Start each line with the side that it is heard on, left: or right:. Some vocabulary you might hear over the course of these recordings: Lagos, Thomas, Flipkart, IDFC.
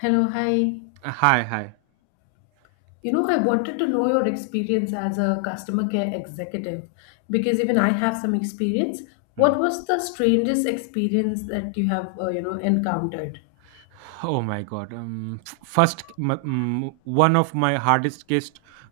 left: Hello, hi.
right: Hi, hi.
left: You know, I wanted to know your experience as a customer care executive because even I have some experience.
right: Hmm.
left: What was the strangest experience that you have, you know, encountered?
right: Oh my God. First, one of my hardest case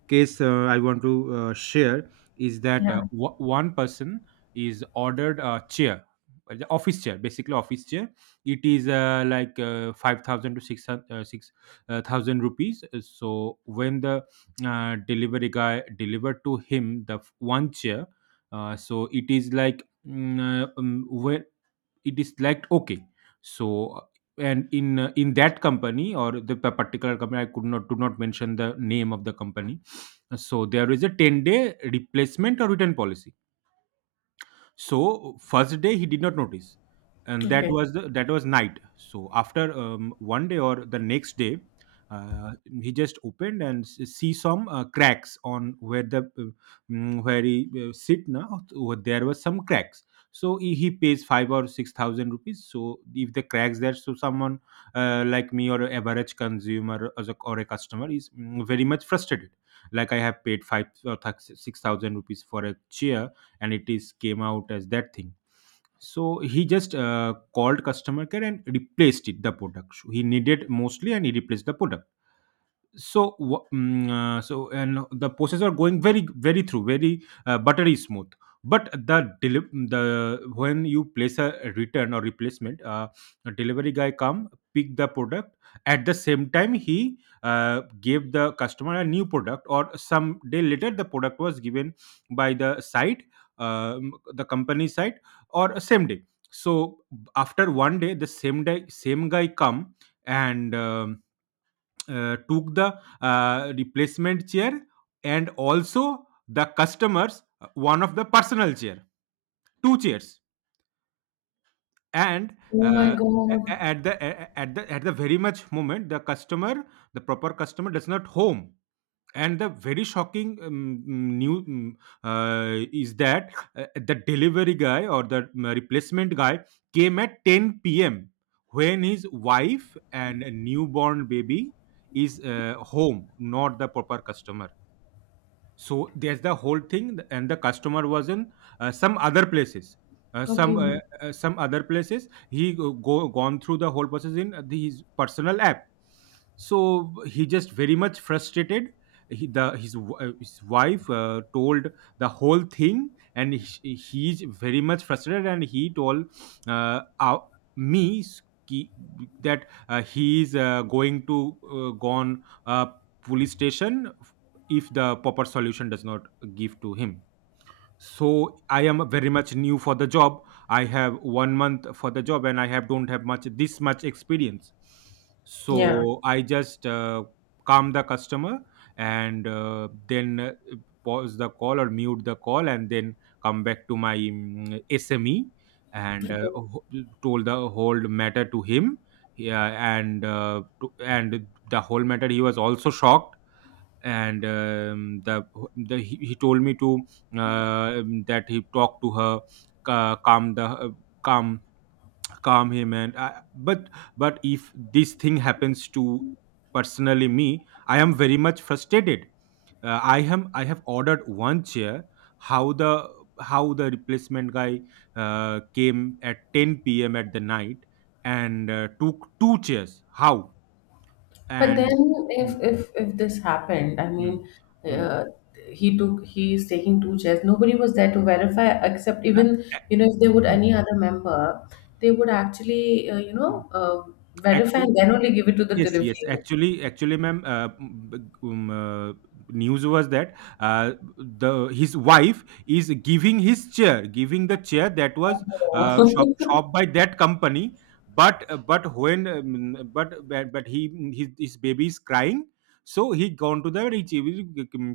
right: case uh, I want to share is that
left: Yeah.
right: one person is ordered a chair, the office chair, basically office chair. It is like 5,000 to 6,000 thousand rupees. So when the delivery guy delivered to him the one chair, so it is like. When it is like okay so uh, and in that company or the particular company, I could not do not mention the name of the company. So there is a 10-day replacement or return policy. So first day he did not notice, and that
left: Okay.
right: was the, that was night. So after one day or the next day, uh, he just opened and see some cracks on where the where he sit now. Over there was some cracks. So he pays five or six thousand rupees. So if the cracks there, so someone like me or average consumer as a, or a customer is very much frustrated. Like I have paid five or six thousand rupees for a chair and it is came out as that thing. So he just called customer care and replaced it the product. So he needed mostly and he replaced the product. So so and the process are going very through very buttery smooth. But the when you place a return or replacement, a delivery guy come pick the product. At the same time he gave the customer a new product or some day later the product was given by the site, the company site, or same day. So after one day the same day same guy come and took the replacement chair and also the customers one of the personal chair, two chairs. And
left: Oh my
right: uh,
left: God.
right: a- at the very much moment the customer, the proper customer does not home. And the very shocking new is that the delivery guy or the replacement guy came at 10 p.m. when his wife and a newborn baby is home, not the proper customer. So there's the whole thing, and the customer was in some other places.
left: Okay.
right: Some other places he gone through the whole process in his personal app. So he just very much frustrated. He, the his w- His wife told the whole thing, and he's very much frustrated, and he told uh, uh, me ki- that he is going to gone police station if the proper solution does not give to him. So I am very much new for the job. I have 1 month for the job and I have don't have much this much experience.
left: Yeah.
right: So I just calm the customer and then pause the call or mute the call and then come back to my SME and told the whole matter to him. Yeah, and and the whole matter he was also shocked. And the he told me to uh, that he talked to her, calm the calm calm him, and I, but if this thing happens to personally me, I am very much frustrated. I have ordered one chair. How the how the replacement guy came at 10 p.m at the night and took two chairs, how?
left: But then,
right: And
left: if if this happened, I
right: Hmm,
left: mean,
right: hmm, hmm.
left: uh, he took he's taking two chairs. Nobody was there to verify, except
right: Uh,
left: even you know if they would any other member, they would actually you
right: Hmm.
left: know verify
right: Actually,
left: and then only give it to the
right: yes, yes.
left: delivery. Agent.
right: Actually, actually, ma'am, um, uh, news was that the his wife is giving his chair, giving the chair that was shop
left: Oh,
right: shop by that company. But when but he his baby is crying, so he gone to the He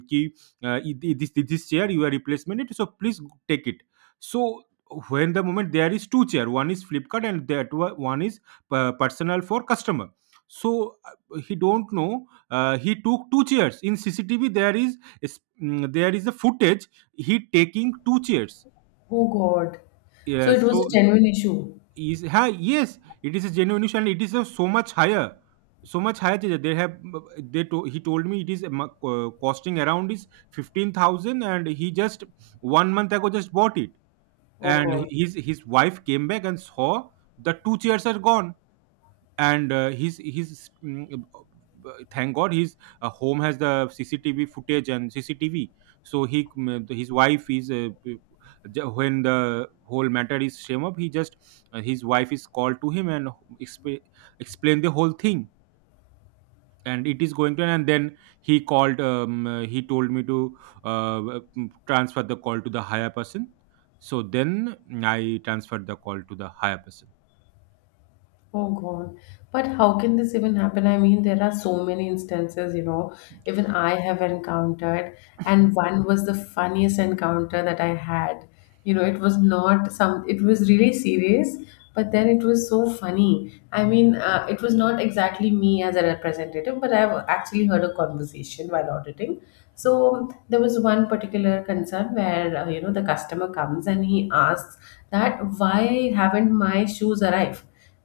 right: ki uh, this this chair you are replacement it. So please take it. So when the moment there is two chair, one is Flipkart and that one is personal for customer. So he don't know. He took two chairs. In CCTV there there is a footage, he taking two chairs.
left: oh God! So
right: Yeah,
left: it was
right: so
left: a genuine issue.
right: is ha, yes, it is a genuine issue, and it is a so much higher, so much higher that they have, they to, he told me it is costing around is 15,000, and he just 1 month ago just bought it.
left: Oh
right: And
left: God!
right: his wife came back and saw the two chairs are gone. And he's thank god his home has the CCTV footage and CCTV. So he his wife is when the whole matter is shame up he just his wife is called to him and exp- explain the whole thing. And it is going to, and then he called he told me to uh, transfer the call to the higher person. So then I transferred the call to the higher person.
left: Oh God. But how can this even happen? I mean, there are so many instances, you know, even I have encountered, and one was the funniest encounter that I had. You know, it was not some, it was really serious, but then it was so funny. I mean, it was not exactly me as a representative, but I've actually heard a conversation while auditing.
right: Hmm.
left: So there was one particular concern where, you know, the customer comes and he asks that why haven't my shoes arrived?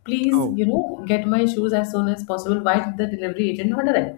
left: Please,
right: oh
left: you know, get my shoes as soon as possible. Why
right: was-
left: did the delivery agent not arrive?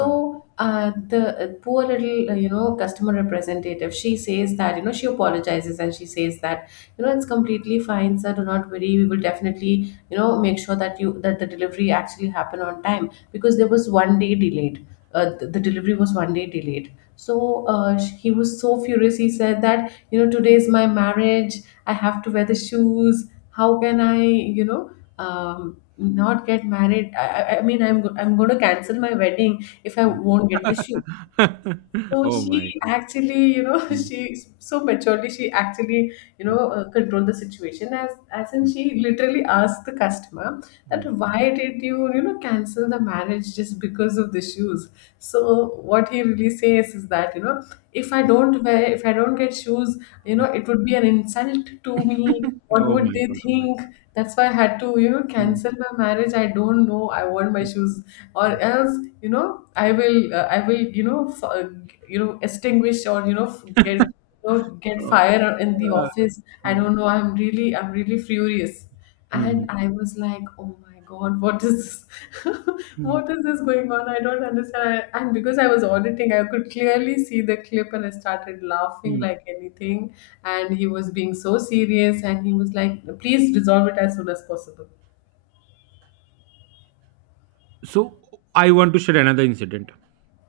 right: hmm.
left: the poor little you know customer representative, she says that you know she apologizes and she says that you know it's completely fine sir, do not worry, we will definitely you know make sure that you that the delivery actually happen on time because there was 1 day delayed. The delivery was 1 day delayed. So he was so furious. He said that, you know, today is my marriage, I have to wear the shoes. How can I, you know, not get married? I mean, I'm going to cancel my wedding if I won't get the shoe. So
right: Oh my
left: she
right: God.
left: actually, you know,
right: Mm,
left: she so maturely she actually, you know,
right: mm,
left: controlled the situation, as in
right: mm,
left: she literally asked the customer that
right: mm,
left: why did you, you know, cancel the marriage just because of the shoes? So what he really says is that, you know, if I don't wear, if I don't get shoes, you know,
right: mm.
left: it would be an insult to me. What
right: Oh
left: would
right: my
left: they
right: God. Oh my
left: think?
right: God.
left: That's why I had to, you know,
right: Mm,
left: cancel my marriage. I don't know. I want my
right: mm,
left: shoes, or
right: mm.
left: else, you know, I will, you know, you know, extinguish, or you know, get, you know, get
right: Uh,
left: fire in the
right: uh,
left: office. I
right: mm,
left: don't know. I'm really furious.
right: mm,
left: And I was like, oh my God, what is this?
right: mm,
left: What is this going on? I don't understand. And because I was auditing, I could clearly see the clip and I started laughing
right: mm.
left: like anything. And he was being so serious and he was like, please resolve it as soon as possible.
right: So I want to share another incident.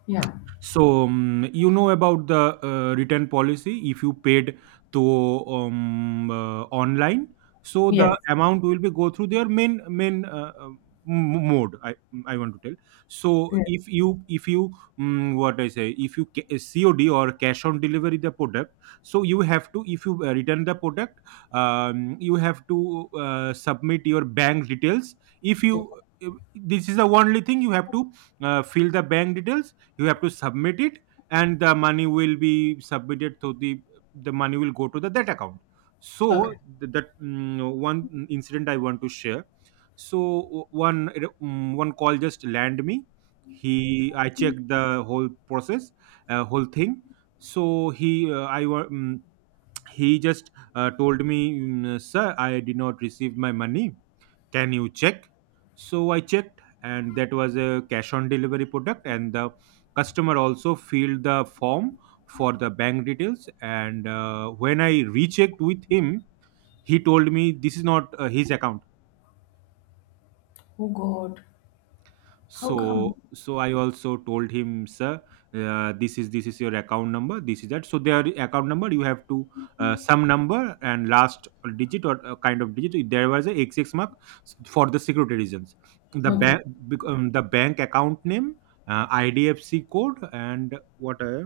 left: Yeah.
right: So you know about the return policy if you paid to online. So
left: Yes.
right: the amount will be go through their main mode. I want to tell. So
left: Yeah.
right: if you what I say if you COD or cash on delivery the product. So you have to if you return the product, you have to submit your bank details. If you this is the only thing you have to fill the bank details, you have to submit it, and the money will be submitted to the money will go to the that account. So
left: Okay.
right: that one incident I want to share. So one one call just land me. He i checked the whole process, whole thing. So he uh, i wa- mm, he just told me sir, I did not receive my money, can you check? So I checked, and that was a cash on delivery product, and the customer also filled the form for the bank details. And when I rechecked with him, he told me this is not his account.
left: Oh God. How come?
right: So so I also told him, sir, this is your account number, this is that, so their account number you have to some number and last digit or kind of digit there was a xx mark for the security reasons. The
left: Okay.
right: bank, the bank account name, IDFC code, and what,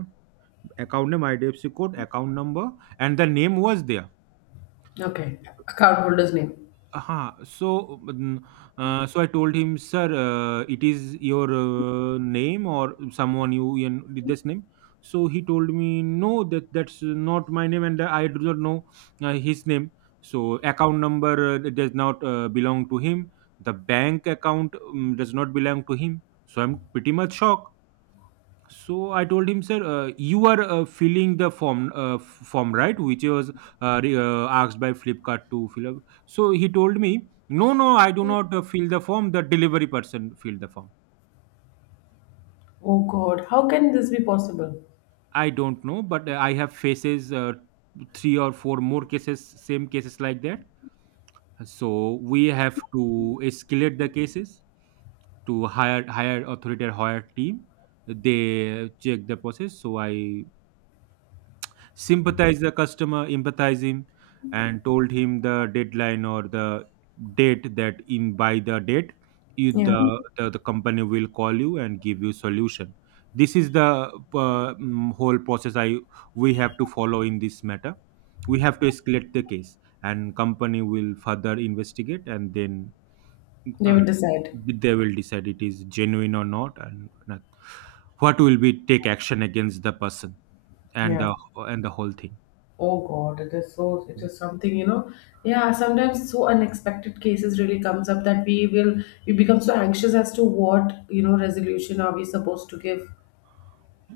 right: account name, IDFC code, account number, and the name was there.
left: Okay. Account holder's name.
right: Uh-huh. So, so I told him, sir, it is your name or someone you did this name. So he told me, no, that that's not my name, and I do not know his name. So account number it does not belong to him. The bank account does not belong to him. So I'm pretty much shocked. So I told him, sir, you are filling the form, form, right, which was asked by Flipkart to fill up. So he told me, no, no, I do not fill the form. The delivery person filled the form.
left: Oh God. How can this be possible?
right: I don't know, but I have faces, three or four more cases, same cases like that. So we have to escalate the cases to higher authority or higher team. They check the process. So I sympathize the customer, empathize him, and told him the deadline or the date that in by the date you,
left: Yeah.
right: the company will call you and give you solution. This is the whole process I we have to follow in this matter. We have to escalate the case, and company will further investigate, and then
left: They
right: uh,
left: will decide.
right: they will decide it is genuine or not, and not, what will be take action against the person and
left: Yeah.
right: the whole thing.
left: Oh God, it is so, it is something, you know. Yeah, sometimes so unexpected cases really comes up that we will, we become so anxious as to what, you know, resolution are we supposed to give.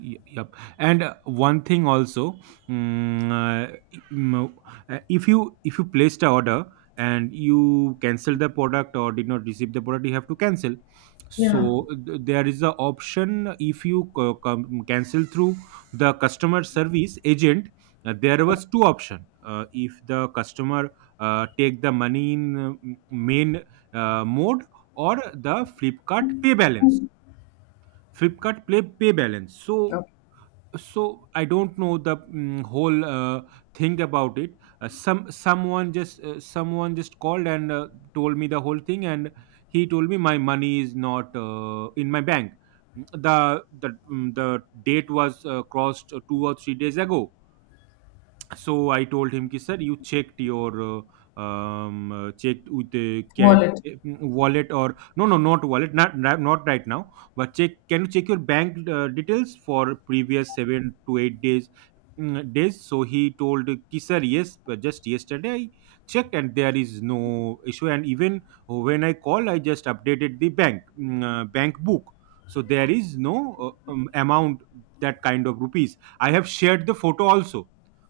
right: Yep. And one thing also, mm, uh, mm, if you placed the order and you cancel the product or did not receive the product, you have to cancel.
left: Yeah.
right: So there is a option if you cancel through the customer service agent. There was two option. If the customer take the money in main mode or the Flipkart pay balance. Flipkart play pay balance. So
left: Okay.
right: so i don't know the whole thing about it. Someone just called and told me the whole thing, and he told me my money is not in my bank. Mm, the the the date was crossed 2 or 3 days ago, so I told him ki sir, you checked your checked with the can
left: Wallet.
right: wallet or no, no, not wallet, not right now, but check, can you check your bank details for previous 7 to 8 days, so he told ki sir, yes, but just yesterday I checked and there is no issue, and even when I call I just updated the bank book, so there is no amount, that kind of rupees, I have shared the photo also.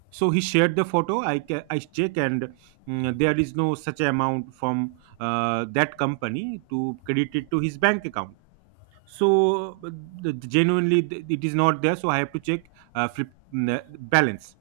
right: So he shared the photo, I check and there is no such amount from that company to credit it to his bank account. So genuinely it is not there, so I have to check uh, flip mm, uh, balance.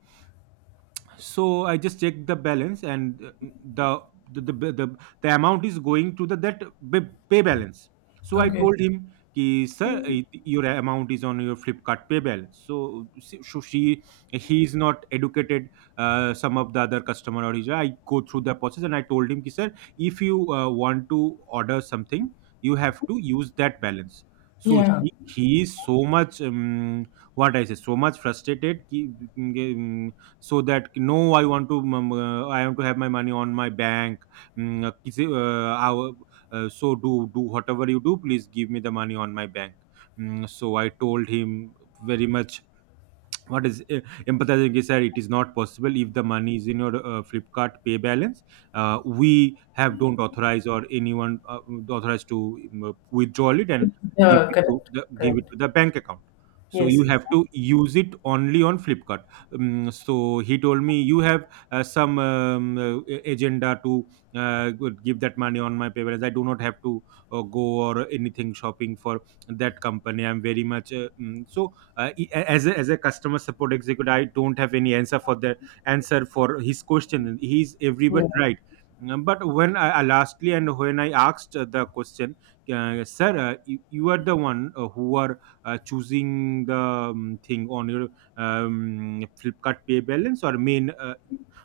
right: So I just check the balance and the the, the the the amount is going to the that ba- pay balance. So I
left: Okay.
right: told him ki sir, your amount is on your flipkart pay balance. So, she- so she he is not educated. Some of the other customer or is I go through the process, and I told him ki sir, if you want to order something, you have to use that balance. So
left: Yeah.
right: he is so much what I say, so much frustrated ki, mm, mm, so that no, I want to have my money on my bank, किसी, so do whatever you do, please give me the money on my bank. So I told him, very much what is empathizing, is that it is not possible. If the money is in your flipkart pay balance, we have don't authorize or anyone authorized to withdraw it and
left: Yeah, correct.
right: give it
left: Correct.
right: to the bank account. So
left: Yes,
right: you
left: yes.
right: have to use it only on flipkart. So he told me, you have some agenda to give that money on my pay balance. I do not have to go or anything shopping for that company, I'm very much so as a customer support executive, I don't have any answer for his question, he's everywhere,
left: Yeah.
right: right? But when I lastly, and when I asked the question, sir, you are the one who are choosing the thing on your flipkart pay balance or main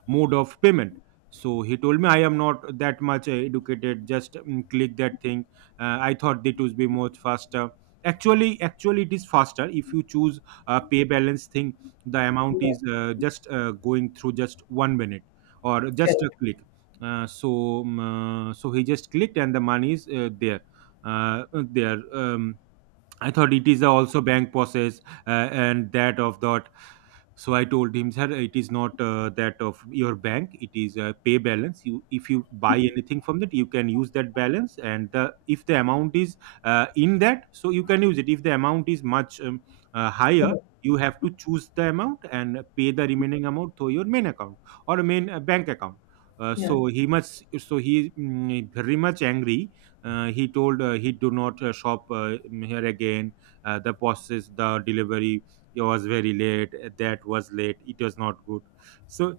right: mode of payment. So he told me, I am not that much educated, just click that thing. I thought it would be much faster. Actually it is faster, if you choose a pay balance thing, the amount
left: Yeah.
right: is just going through, just one minute or just a
left: Correct.
right: click. So he just clicked and the money is there, I thought it is also bank process. And that of that, so I told him sir, it is not that of your bank, it is a pay balance. You if you buy anything from that, you can use that balance, and the if the amount is in that, so you can use it. If the amount is much higher,
left: Correct.
right: you have to choose the amount and pay the remaining amount through your main account, or main bank account.
left: Yeah.
right: So he must, so he very much angry. He told he do not shop here again. The process, the delivery, it was very late, that was late, it was not good. So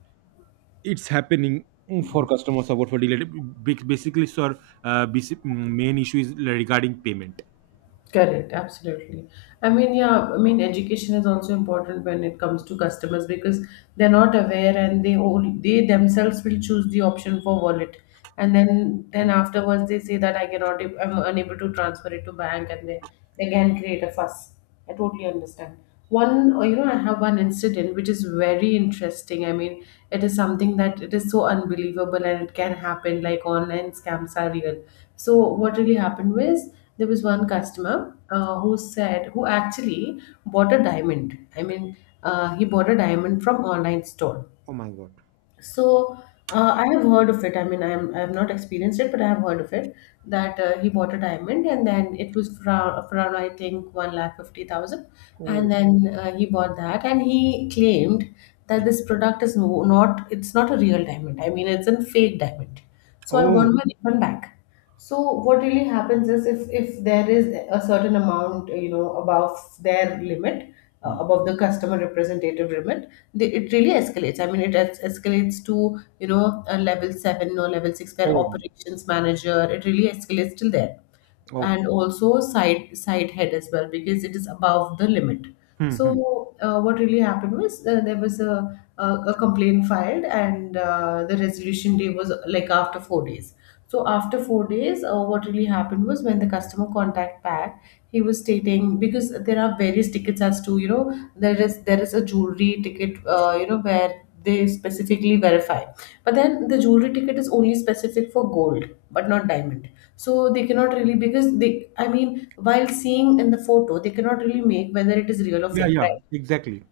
right: it's happening, for customer support for delayed. Basically sir, main issue is regarding payment.
left: Correct, absolutely. I mean, yeah, I mean, education is also important when it comes to customers because they're not aware and they only they themselves will choose the option for wallet, and then afterwards they say that I cannot, I'm unable to transfer it to bank, and they can create a fuss. I totally understand. One, you know, I have one incident which is very interesting. I mean, it is something that it is so unbelievable and it can happen, like online scams are real. So, what really happened was there was one customer who said, who actually bought a diamond. I mean, he bought a diamond from online store.
right: Oh my god.
left: So I have heard of it. I mean, I have not experienced it, but I have heard of it that he bought a diamond and then it was for for around I think one lakh 50,000, and
right: Oh.
left: then he bought that and he claimed that this product is no, not it's not a real diamond. I mean, it's a fake diamond. So I
right: Oh.
left: want my refund back. So what really happens is if there is a certain amount, you know, above their limit,
right: Hmm.
left: above the customer representative limit, they, it really escalates. I mean, it escalates to, you know, a level seven or level six, where
right: Oh.
left: operations manager, it really escalates till there,
right: Oh.
left: and also side side head as well because it is above the limit.
right: Hmm, hmm.
left: So what really happened was there was a complaint filed, and the resolution day was like after 4 days. So after 4 days, what really happened was when the customer contact back, he was stating because there are various tickets as to, you know, there is a jewelry ticket, you know, where they specifically verify, but then the jewelry ticket is only specific for gold but not diamond, so they cannot really because they, I mean, while seeing in the photo they cannot really make whether it is real or
right: Yeah,
left: fake,
right: yeah,
left: right?
right: exactly.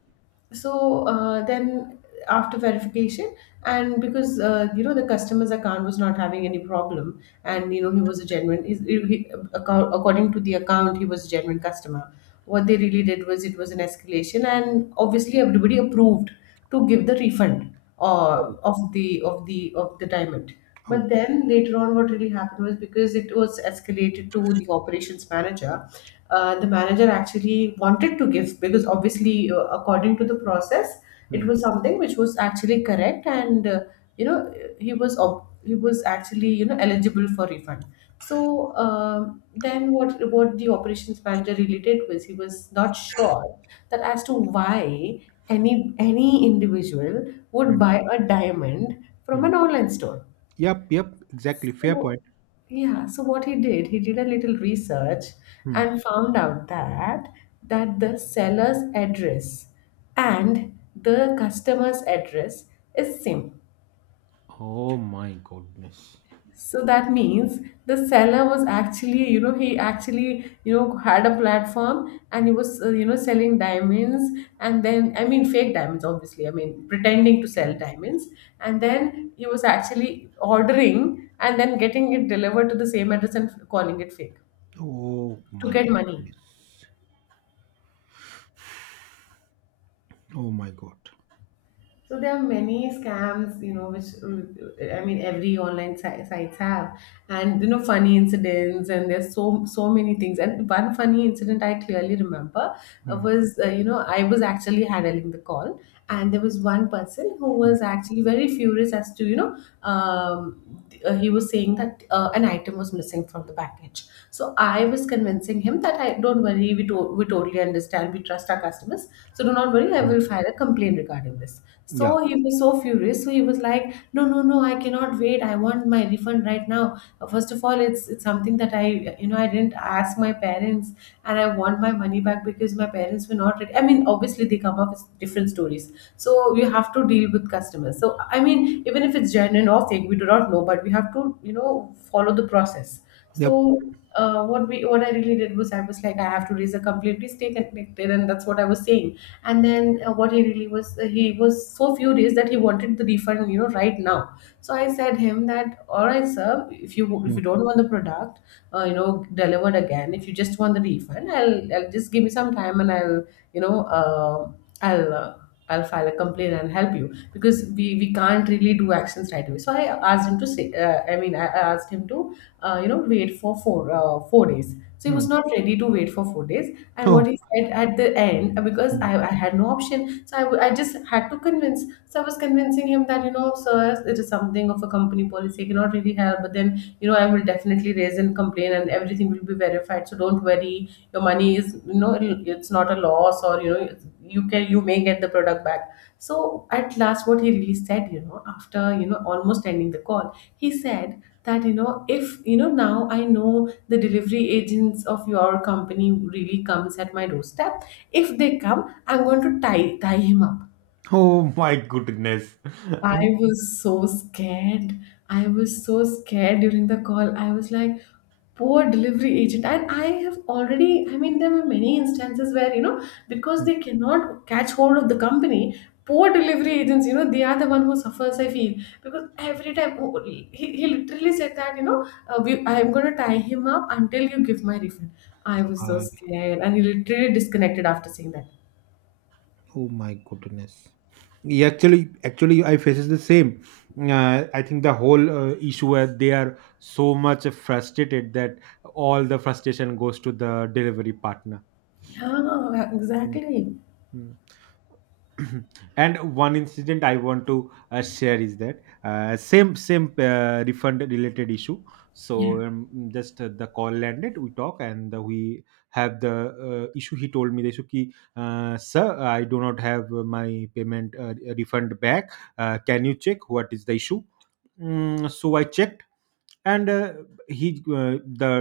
left: So then after verification, and because you know the customer's account was not having any problem and you know he was a genuine is he, account, according to the account he was a genuine customer, what they really did was it was an escalation, and obviously everybody approved to give the refund
right: Oh.
left: of the diamond.
right: Oh.
left: But then later on, what really happened was because it was escalated to the operations manager, the manager actually wanted to give, because obviously, according to the process, it
right: Hmm,
left: was something which was actually correct, and you know he was he was actually, you know, eligible for refund. So, um, then what the operations manager really did was he was not sure that as to why any individual would
right: hmm,
left: buy a diamond from
right: hmm.
left: an online store.
right: Yep, yep, exactly. Fair
left: So,
right: point.
left: yeah, so what he did a little research
right: Hmm.
left: and found out that the seller's address and the customer's address is same.
right: Oh my goodness.
left: So that means the seller was actually, you know, he actually, you know, had a platform and he was, you know, selling diamonds and then, I mean, fake diamonds, obviously. I mean, pretending to sell diamonds. And then he was actually ordering and then getting it delivered to the same address and calling it fake
right: Oh
left: to
right: my
left: get money.
right: goodness. Oh my god.
left: So there are many scams, you know, which I mean, every online sites have, and you know, funny incidents, and there's so so many things. And one funny incident I clearly remember,
right: Hmm,
left: was, you know, I was actually handling the call, and there was one person who
right: hmm,
left: was actually very furious as to, you know, um, he was saying that an item was missing from the package. So I was convincing him that I don't worry, we we totally understand, we trust our customers. So do not worry, I
right: hmm.
left: will file a complaint regarding this.
right: Yeah.
left: So he was so furious. So he was like, no, no, no, I cannot wait. I want my refund right now. First of all, it's something that I, you know, I didn't ask my parents, and I want my money back because my parents were not ready. I mean, obviously they come up with different stories employees. So you have to deal with customers. So I mean, even if it's genuine or fake, we do not know, but we have to, you know, follow the process. So what we what I really did was I was like, I have to raise a complaint. Please stay connected, and that's what I was saying. And then what he really was, he was so furious that he wanted the refund, you know, right now. So I said him that, all right, sir, if
right: Hmm,
left: you don't want the product, you know, delivered again, if you just want the refund, I'll just give me some time and I'll, you know, I'll file a complaint and help you, because we can't really do actions right away. So I asked him to say, I mean, I asked him to, you know, wait for 4 days. So he
right: hmm.
left: was not ready to wait for 4 days. And what he said at the end, because I had no option, so I I just had to convince. So I was convincing him that, you know, sir, it is something of a company policy. I cannot really help, but then, you know, I will definitely raise and complain, and everything will be verified, so don't worry, your money is, it's not a loss, or you can, you may get the product back. So at last what he really said, you know, after, you know, almost ending the call, he said that, you know, if, you know, now I know the delivery agents of your company really comes at my doorstep, if they come, I'm going to tie him up.
right: Oh my goodness.
left: I was so scared. I was so scared during the call. I was like, poor delivery agent. And I have already, I mean, there were many instances where, you know, because they cannot catch hold of the company, poor delivery agents, you know, they are the one who suffers, I feel. Because every time, oh, he literally said that, we, I'm going to tie him up until you give my refund. I was so
right: Uh,
left: scared. And he literally disconnected after saying that.
right: oh my goodness. Yeah, actually, I faces the same. I think the whole issue, where they are so much frustrated, that all the frustration goes to the delivery partner.
left: Yeah,
right: Mm.
left: exactly.
right: Mm. And one incident I want to share is that, same refund related issue. So
left: Yeah.
right: um, just the call landed, we talk, and we have the issue, he told me the issue ki, sir, I do not have my payment refund back, can you check what is the issue? So I checked, and he the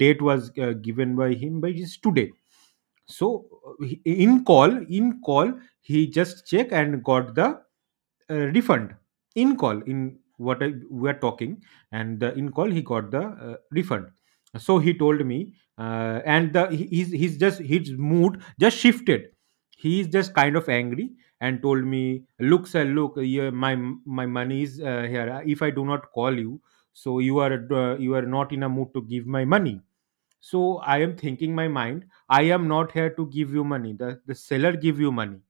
right: date was given by him by his today. So uh, he- in call he just checked and got the refund. In call, in what we are talking, and the in call he got the refund. So he told me, he's just his mood just shifted, he's just kind of angry, and told me, look sir, look yeah, my money is here, if I do not call you, so you are not in a mood to give my money. So I am thinking my mind, I am not here to give you money, the seller give you money.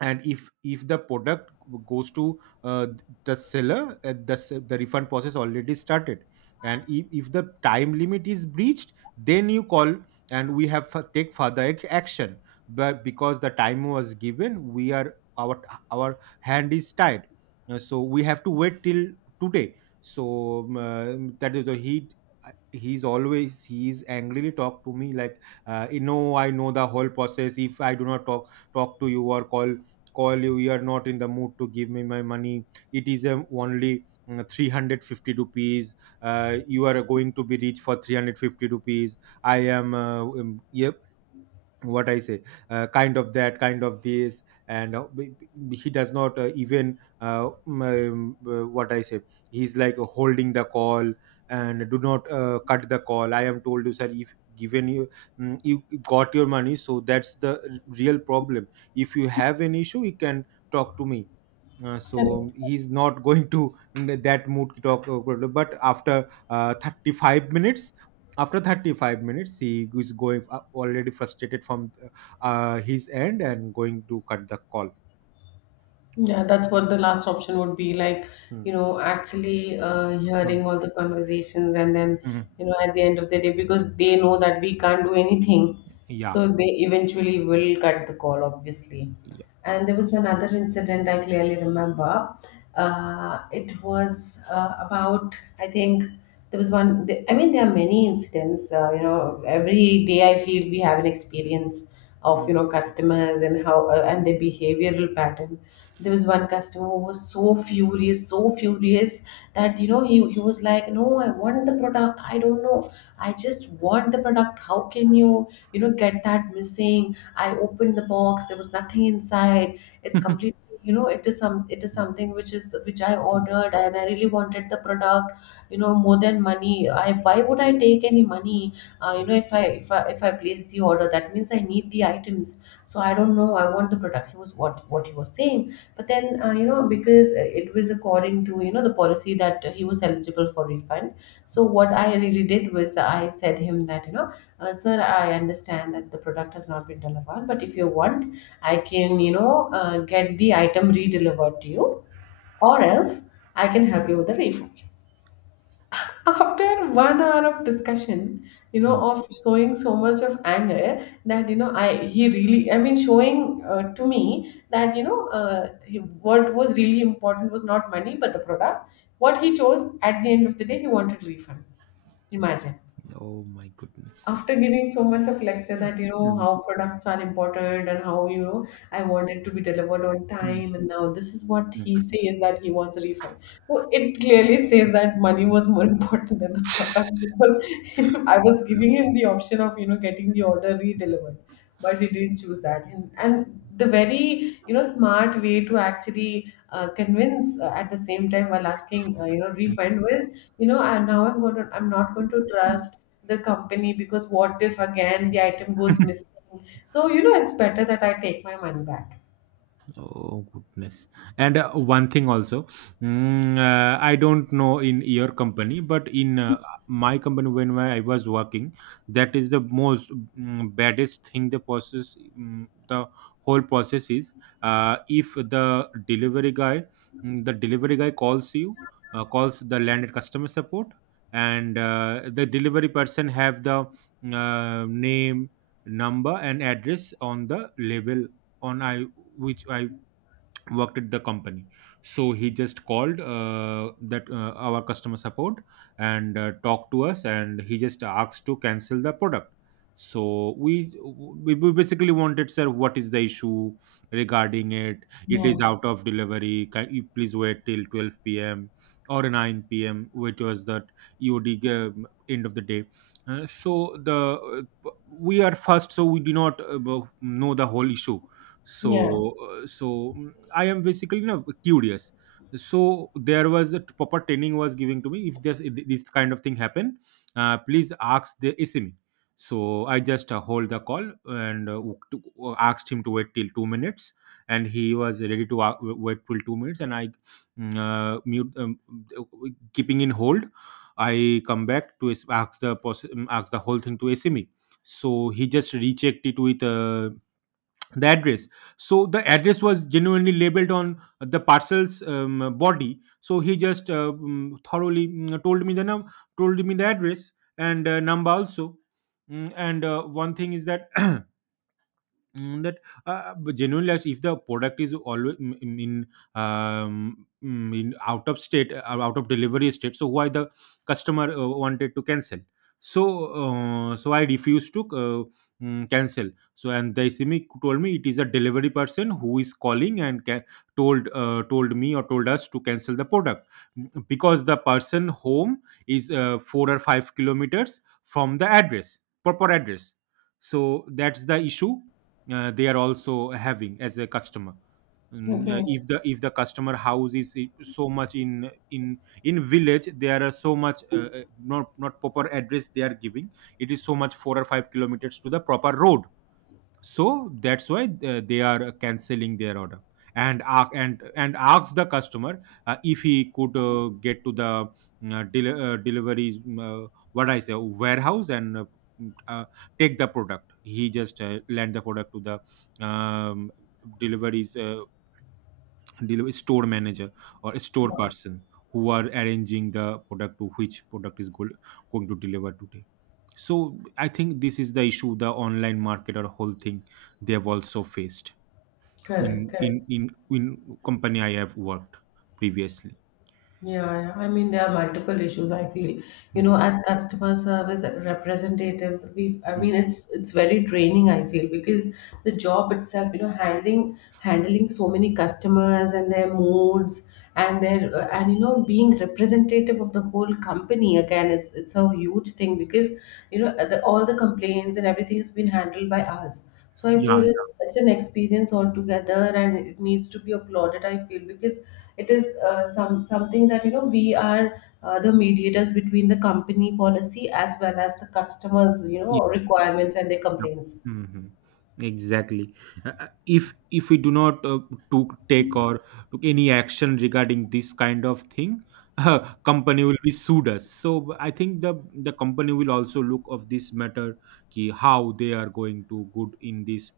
right: And if the product goes to the seller, the refund process already started, and if the time limit is breached, then you call, and we have take further action. But because the time was given, we are our hand is tied. So we have to wait till today. So um, uh, that is the, he uh, he's always he's angrily talk to me like, you know, I know the whole process, if I do not talk to you, or call you, you are not in the mood to give me my money. It is only 350 rupees, you are going to be rich for 350 rupees. I am yeah, what I say, kind of that, kind of this, and he does not even what I say. He's like holding the call and do not cut the call. I am told you, sir, if given you you got your money, so that's the real problem. If you have an issue, you can talk to me.
left: Correct.
right: He's not going to, in that mood to talk, but after 35 minutes, after 35 minutes, he is going already frustrated from his end, and going to cut the call.
left: Yeah, that's what the last option would be like, you
right: Hmm.
left: know, actually
right: Hmm.
left: hearing all the conversations, and then,
right: Hmm.
left: you know, at the end of the day, because they know that we can't do anything.
right: Yeah.
left: So they eventually will cut the call, obviously.
right: Yeah.
left: And there was one other incident I clearly remember. It was about, I think, there was one, I mean, there are many incidents. You know, every day I feel we have an experience of, you
right: Hmm.
left: know, customers and how, and their behavioral pattern. There was one customer who was so furious, so furious, that you know, he was like, no, I want the product, I don't know, I just want the product, how can you, you know, get that missing, I opened the box, there was nothing inside, it's completely, you know, it is some, it is
right: Hmm.
left: something which is, which I
right: Hmm.
left: ordered, and I really wanted the product. You know, more than money, I why would I take any money? You know, if I place the order, that means I need the items. So I don't know, I want the product, he was, what he was saying. But then, you know, because it was according to, you know, the policy that he was eligible for refund. So what I really did was, I said him that, you know, sir, I understand that the product has not been delivered, but if you want, I can, you know, get the item re-delivered to you, or else I can help you with the refund. After 1 hour of discussion, you know,
right: Hmm.
left: of showing so much of anger, that you know, I he really, I mean, showing to me that, you know, what was really important was not money but the product. What he chose at the end of the day, he wanted refund. Imagine,
right: Oh my goodness.
left: after giving so much of lecture that you know
right: Hmm.
left: how products are important, and how, you know, I want it to be delivered on
right: Hmm.
left: time, and now this is what he says, that he wants a refund. So it clearly says that money was more important than the product, because I was
right: Hmm.
left: giving him the option of, you know, getting the order re-delivered, but he didn't choose that. And the very, you know, smart way to actually convince, at the same time, while asking, you know, refund was, you know, and now I'm going to, I'm not going to trust the company, because what if again the item goes missing, so you know, it's better that I take my money back.
right: Oh goodness! And one thing also, I don't know in your company, but in my company when I was working, that is the most baddest thing. The process, the whole process is, if the delivery guy, the delivery guy calls you, calls the landed customer support, and the delivery person have the name, number, and address on the label, on I, which I worked at the company. So he just called that our customer support, and talked to us, and he just asked to cancel the product. So we basically wanted, sir, what is the issue regarding it is out of delivery, can you please wait till 12 p.m. or 9 p.m., which was the eod g- end of the day. So the, uh, we are first, so we do not know the whole issue. So
left: Yeah.
right: I am basically, you know, curious. So there was a proper training was given to me, if this kind of thing happen, please ask the SME. So I just hold the call, and asked him to wait till 2 minutes, and he was ready to wait till 2 minutes, and I mute, keeping in hold. I come back to ask the ask the whole thing to SME. So he just rechecked it with the address, so the address was genuinely labeled on the parcel's body. So he just thoroughly told me the num told me the address, and number also. And one thing is that, that but genuinely, like, if the product is always in out of state, out of delivery state, so why the customer wanted to cancel? So so I refused to cancel. So and the simic told me, it is a delivery person who is calling and told told me, or told us, to cancel the product. Because the person home is 4 or 5 kilometers from the address, proper address. So that's the issue they are also having, as a customer. And,
left: Okay.
right: if the customer house is so much in in village, there are so much not proper address they are giving. It is so much 4 or 5 kilometers to the proper road, so that's why they are canceling their order. And and ask the customer if he could get to the delivery, what I say, warehouse, and uh, take the product. He just lend the product to the um, deliveries delivery store manager or store person, who are arranging the product to which product is going to deliver today. So I think this is the issue, the online marketer whole thing they have also faced,
left: Correct,
right: in in
left: correct.
right: in, in company I have worked previously.
left: Yeah, yeah. I mean, there are multiple issues. I feel, you know,
right: Mm,
left: as customer service representatives, we, I mean,
right: mm.
left: it's very draining. I feel, because the job itself, you know, handling so many customers and their moods, and their and you know, being representative of the whole company, again, it's a huge thing, because you know, all the complaints and everything has been handled by us. So I
right: Yeah,
left: feel it's an experience altogether, and it needs to be applauded. I feel because it is some something that you know, we are the mediators between the company policy as well as the customers, you
right: yeah,
left: know, requirements and their
right: yeah.
left: complaints.
right: Hmm, exactly. If we do not to take, or took, any action regarding this kind of thing, uh, company will be sued us, so I think the company will also look of this matter, ki how they are going to good in this,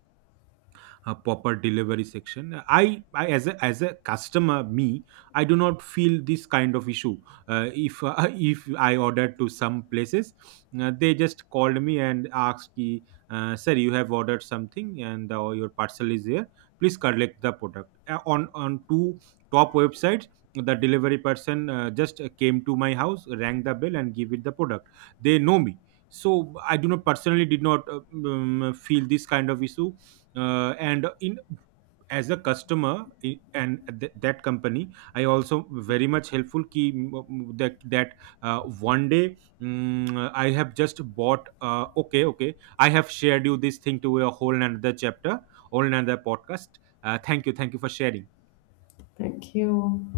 right: a proper delivery section. I, as a customer, me, I do not feel this kind of issue. If if I ordered to some places, they just called me and asked ki, sir, you have ordered something, and your parcel is here, please collect the product. On two top websites, the delivery person just came to my house, rang the bell, and give it the product. They know me. So I do not personally did not feel this kind of issue. And in, as a customer, that company, I also very much helpful ki that uh, one day, I have just bought, okay, okay, I have shared you this thing to a whole another chapter, whole another podcast. Thank you, thank you for sharing.
left: Thank you.